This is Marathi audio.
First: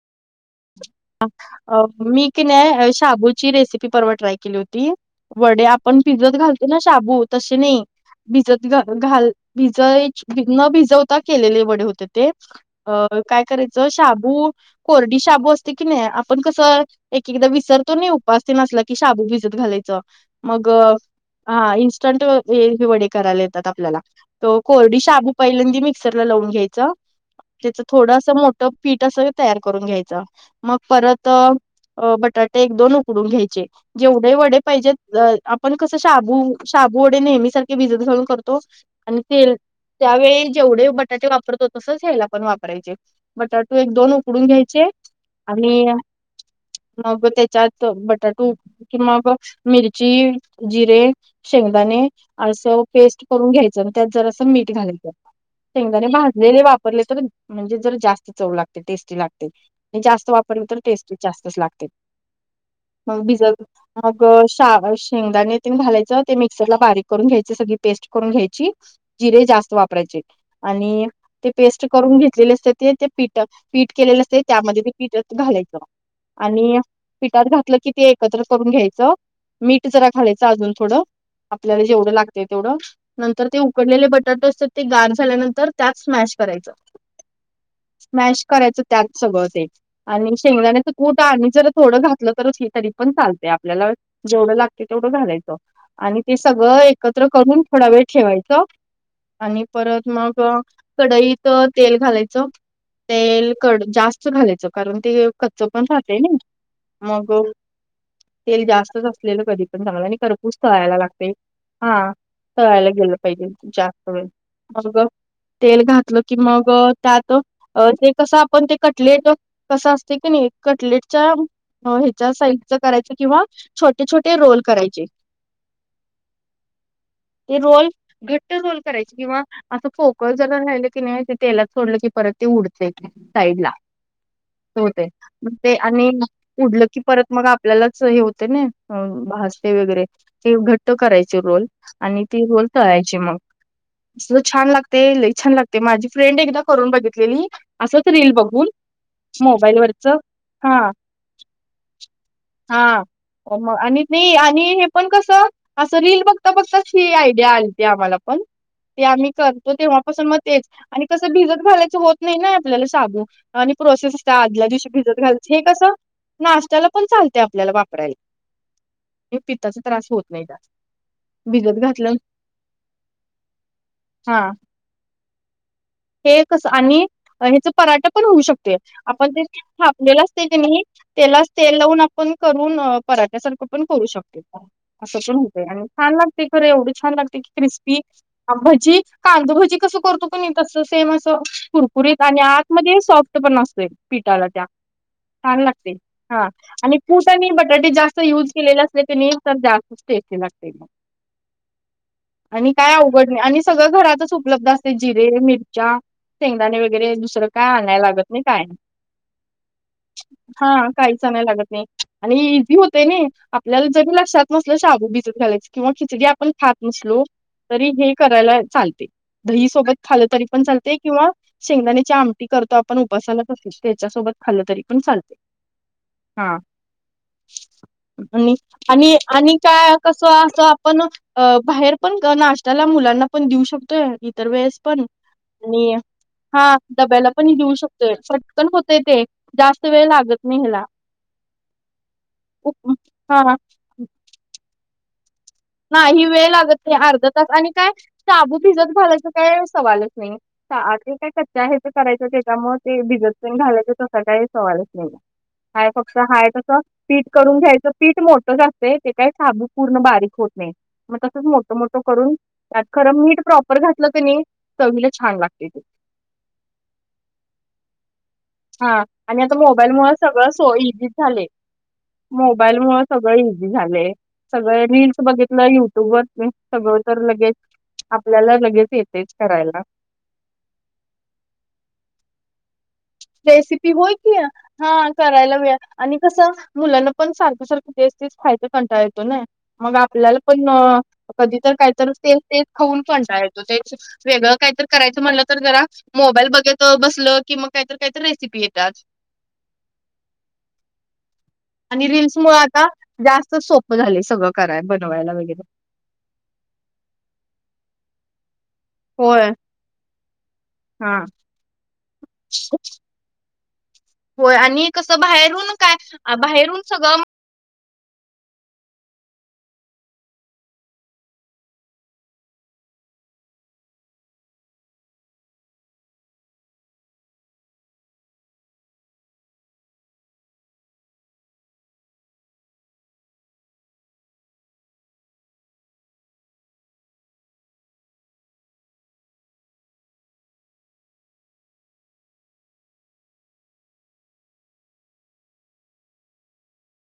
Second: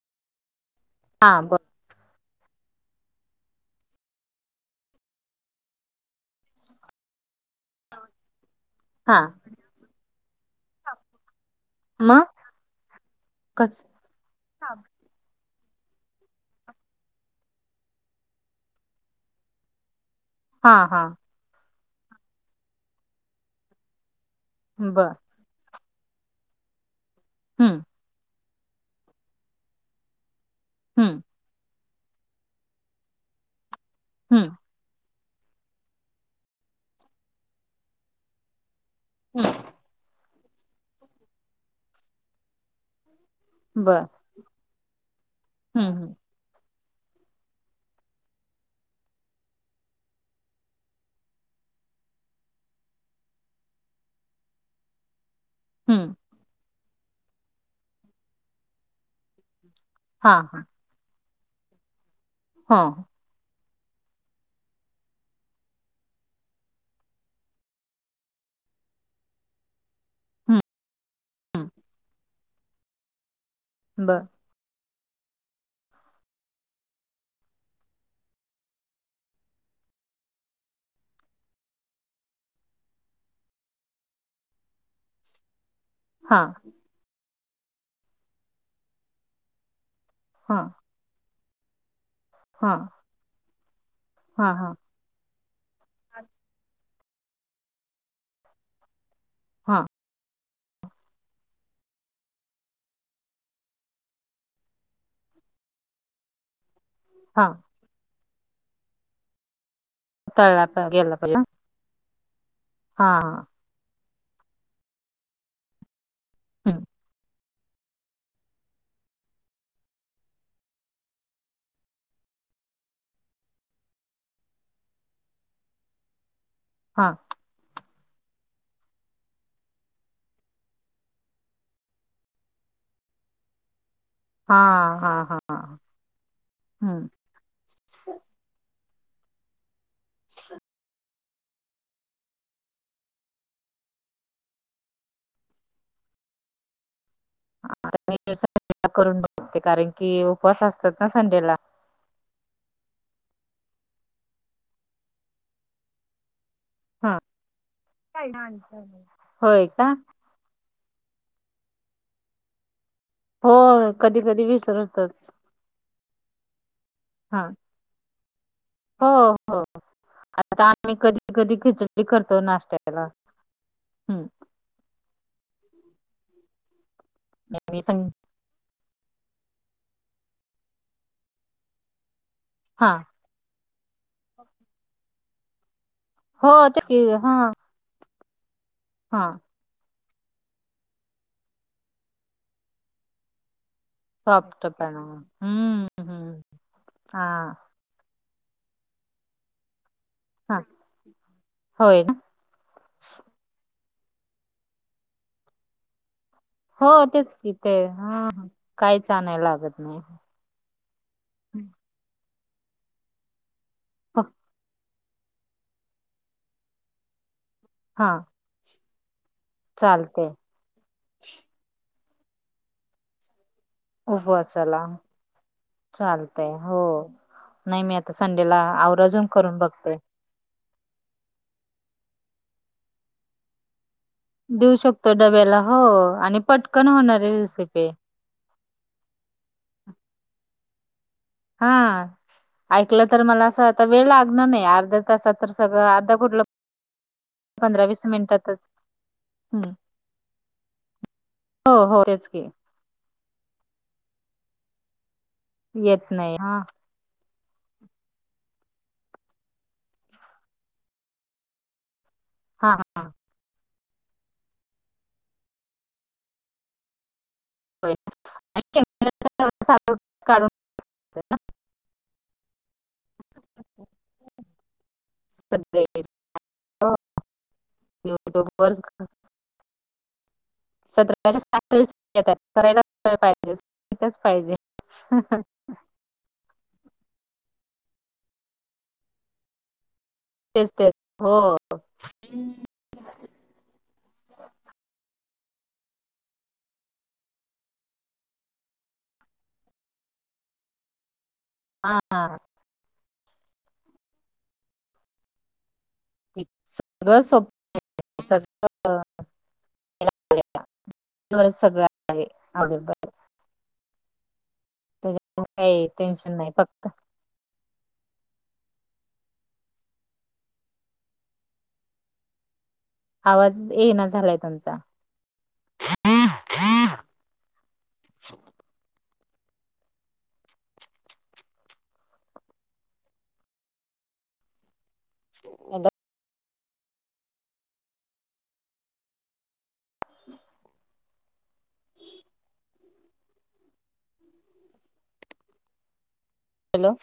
ह हा बर अ मी [inaudible] त्या शाबूची रेसिपी परवा ट्राय केली होती वडे आपण भिजत घालतो पूर्ण शाबू तसे नाही. भिजत घा हा घाल भिजा न भिजवता केलेले वडे होते मग ते. अ काय कस करायचं शाबू कोरडी शाबू असते कि नाही आपण कसं एक, एकदा विसरतो नाही उपास असला की शाबू भिजत घालायचं. मग हा हा हा इन्स्टंट हे वडे करायला येतात आपल्याला तर कोरडी बर शाबू पहिल्यांदी मिक्सर लावून घ्यायच त्याच हम्म थोडंस मोठं पीठ असं तयार करून घ्यायचं. मग हम्म परत बटाटे एक, दोन उकडून घ्यायचे जेवढे हम्म वडे पाहिजेत. आपण कसं शाबू, शाबू वडे नेहमी सारखे भिजत घालून करतो. आणि तेल त्यावेळी जेवढे बटाटे वापरतो तस हेला पण वापरायचे. बटाटो हम्म एक, बर दोन उकडून घ्यायचे. आणि हम्म हम्म मग त्याच्यात बटाटे उक किव्हा मग मिरची, जिरे शेंगदाने असं पेस्ट करून घ्यायचं आणि त्यात जरासं मीठ घालायचं. शेंगदाणे हम्म भाजलेले वापरले तर म्हणजे जर जास्त चव लागते टेस्टी लागते. जास्त हा हा वापरल तर टेस्टच जास्तच लागते. हा. मग भिजवत मग शा शेंगदाणे तेन भाजायच ते मिक्सर ला बारीक करून घ्यायची सगळी पेस्ट करून घ्यायची. जिरे जास्त वापरायचे आणि ते हम्म पेस्ट करून घेतलेले असते ते ते पीठ फीट केलेलं बर असते त्यामध्ये पीठ घालायचं. आणि पिठात घातलं कि ते एकत्र करून घ्यायचं. मीठ जरा घालायचं अजून थोडं. आपल्याला जेवढं लागत तेवढं नंतर ते उकडलेले बटाटे असतात ते गार झाल्यानंतर त्यात स्मॅश हा करायचं, स्मॅश करायचं त्यात सगळं ते. आणि हा शेंगदाण्याच कूट आणि जर थोडं घातलं तर हे हा तरी पण चालतय आपल्याला. हा जेवढं हा लागते तेवढं घालायचं आणि ते सगळं एकत्र करून थोडा वेळ ठेवायचं. आणि हा परत मग कडईत तेल घालायचं तेल कड जास्त घालायचं कारण ते कच्च पण राहत न‌ई मग हा तेल जास्तच असलेलं कधी पण चांगलं आणि खरपूस तळला प तळायला गेला लागतय. पाहिजे हा तळायला हा गेलं हा पाहिजे जास्त वेळ मग तेल घातलं मग हम्म त्यात ते कसं आपण ते, कटलेट कसं असतय कणी कटलेटच्या हो ह्याच्या साईजच करायच किंवा छोटे छोटे रोल करायचे. हा हे रोल. घट्ट गोल करायची किंवा असं फोकळ जरा राहिलं की नी तेलात सोडलं की परत ती उडतेय. साईडला हा हो हा हा हा ते आणि उडलं की हम्म परत मग आ आपल्यालाच हे होते न भाजते वगैरे ते घट करायची रोल आणि ती रोल तळायची मग. छान लागते लई छान लागते माझी फ्रेंड एकदा करून बघितलेली असंच रील बघून. आता करू बघते मोबाईल कारण वरच की उपवास हा असतात ना संडेला. हा मग आणि नाही आणि हे पण कस असं रील बघता बघता ही हा आयडिया आलती आम्हाला पण ते आम्ही होय करतो का तेव्हापासून मग, तेच आणि कसं भिजत घालायचं होत नाही ना आपल्याला शाबू. हो आणि प्रोसेस कधी असते कधी आदल्या दिवशी भिजत विसरतच घायचं हे कसं नाश्त्याला पण चालत हा आपल्याला वापरायला. हो हो पित्ताचा त्रास होत नाही आता जास्त आम्ही कधी कधी भिजत खिचडी घातलं करतो नाश्त्याला‌. हा. हे कस आणि ह्याच मी सांग पराठा पण होऊ शकतोय. आपण जे थापलेलं असतय कणी त्यालाच तेल लावून आपण करून हा पराठ्यासारख. पण करू शकते असं पण होत आणि छान लागते हो खरं तेच एवढी छान हा लागते की क्रिस्पी. अ भजी हा कांदभजी कस करतो. कणी तसं सेम असं कुरकुरीत आणि आतमध्ये सॉफ्ट पण असतंय. पिठाला त्या सॉफ्ट पण छान हम्म लागते हम्म हा आणि हा पूट आणि ब तर ते जास्त यूज केलेले असले की नी तर जास्त टेस्टी हा लागते मग. होय ना आणि काय अवघड आणि सगळं घरातच उपलब्ध असते जिरे मिरच्या. शेंगदाणे हो वगैरे तेच दुसरं कि काय ते आणायला लागत हा नाही हा. काय नाही. काहीच आणाय लागत नाही हा काहीच आना हं, लागत नाही आणि हे इझी होतयन आपल्याला जरी लक्षात नसल शाबू भिजत घालायच किंवा खिचडी आपण खात नसलो तरी हा हे करायला चालते. दही सोबत खाल चालते तरी पण चालते किंवा शेंगदाण्याची आमटी करतो आपण उपासालाच तसंच ‌. त्याच्यासोबत खालं उपवासाला तरी पण चालते. चालतय हा हो नाही मी आता संडेला आवराजून करून बघतोय. कस असं आपणच बाहेर पण नाश्त्याला मुलांना पण देऊ शकतोय. इतर देऊ वेळेस पण शकतो डब्याला हो आणि आणि पटकन होणारी रेसिपी आहे. तेच पटकन होतय ते जास्त वेळ लागत नाही ह्याला. हा उप ऐकलं तर हा मला असं आता वेळ लागणार नाही अर्ध्या तासात तर सगळं नाही अर्धा ही कुठलं वेळ लागत नाही अर्ध तास आणि पंधरा काय वीस शाबू मिनिटातच भिजत घालायच काय हम्म. सवालच नाही आधी काय कच्च हो हेच हो करायच तेच की तेच्यामुळ मग ते भिजत तेन घालायचा तस काही सवालच नाही आहे हाय येत फक्त नाही हाय हा तस पीठ करून घ्यायचं पीठ मोठंच असतय ते काय शाबू पूर्ण बारीक होत मग तसच मोठं मोठं करून हा हा. त्यात खरं मीठ प्रॉपर घातलं कनी चवीला छान लागतय ते [inaudible] हा आणि आता शेंगदाणे मोबाईल मुळ काढून सगळं सोई इझीच झालय मोबाईल मुळ सगळं इझी झालंय सगळ रिल्स बघितलं सगळे युट्यूबवरती सगळं तर लगेच युट्यूब आपल्याला वर लगेच येतयच करायला सतराच्याठ येतात करायला रेसिपी होय पाहिजेच की पाहिजे हा करायला वेळ आणि कसं मुलांना पण सारखं सारखं तेच तेच खायचा कंटाळ येतो नाई मग आपल्याला पण तेच तेच हो कधी तर काहीतर तेच तेच खाऊन कंटाळा येतो तेच वेगळं काहीतर करायचं म्हटलं तर जरा मोबाईल बघत बसलं कि मग काहीतर काहीतर रेसिपी येतात हा आणि हा. रिल्समुळ आता जास्तच सोपं झालय सगळं कराय बनवायला वगैरे सगळं सोप [inaudible] होय [unintelligible] हा सगळ आहे [unintelligible] होय आणि कसं त्याच्यामुळे बाहेरून काही काय टेन्शन नाही बाहेरून फक्त सगळं आवाज येईना झालाय तुमचा हॅलो [inaudible] हॅलो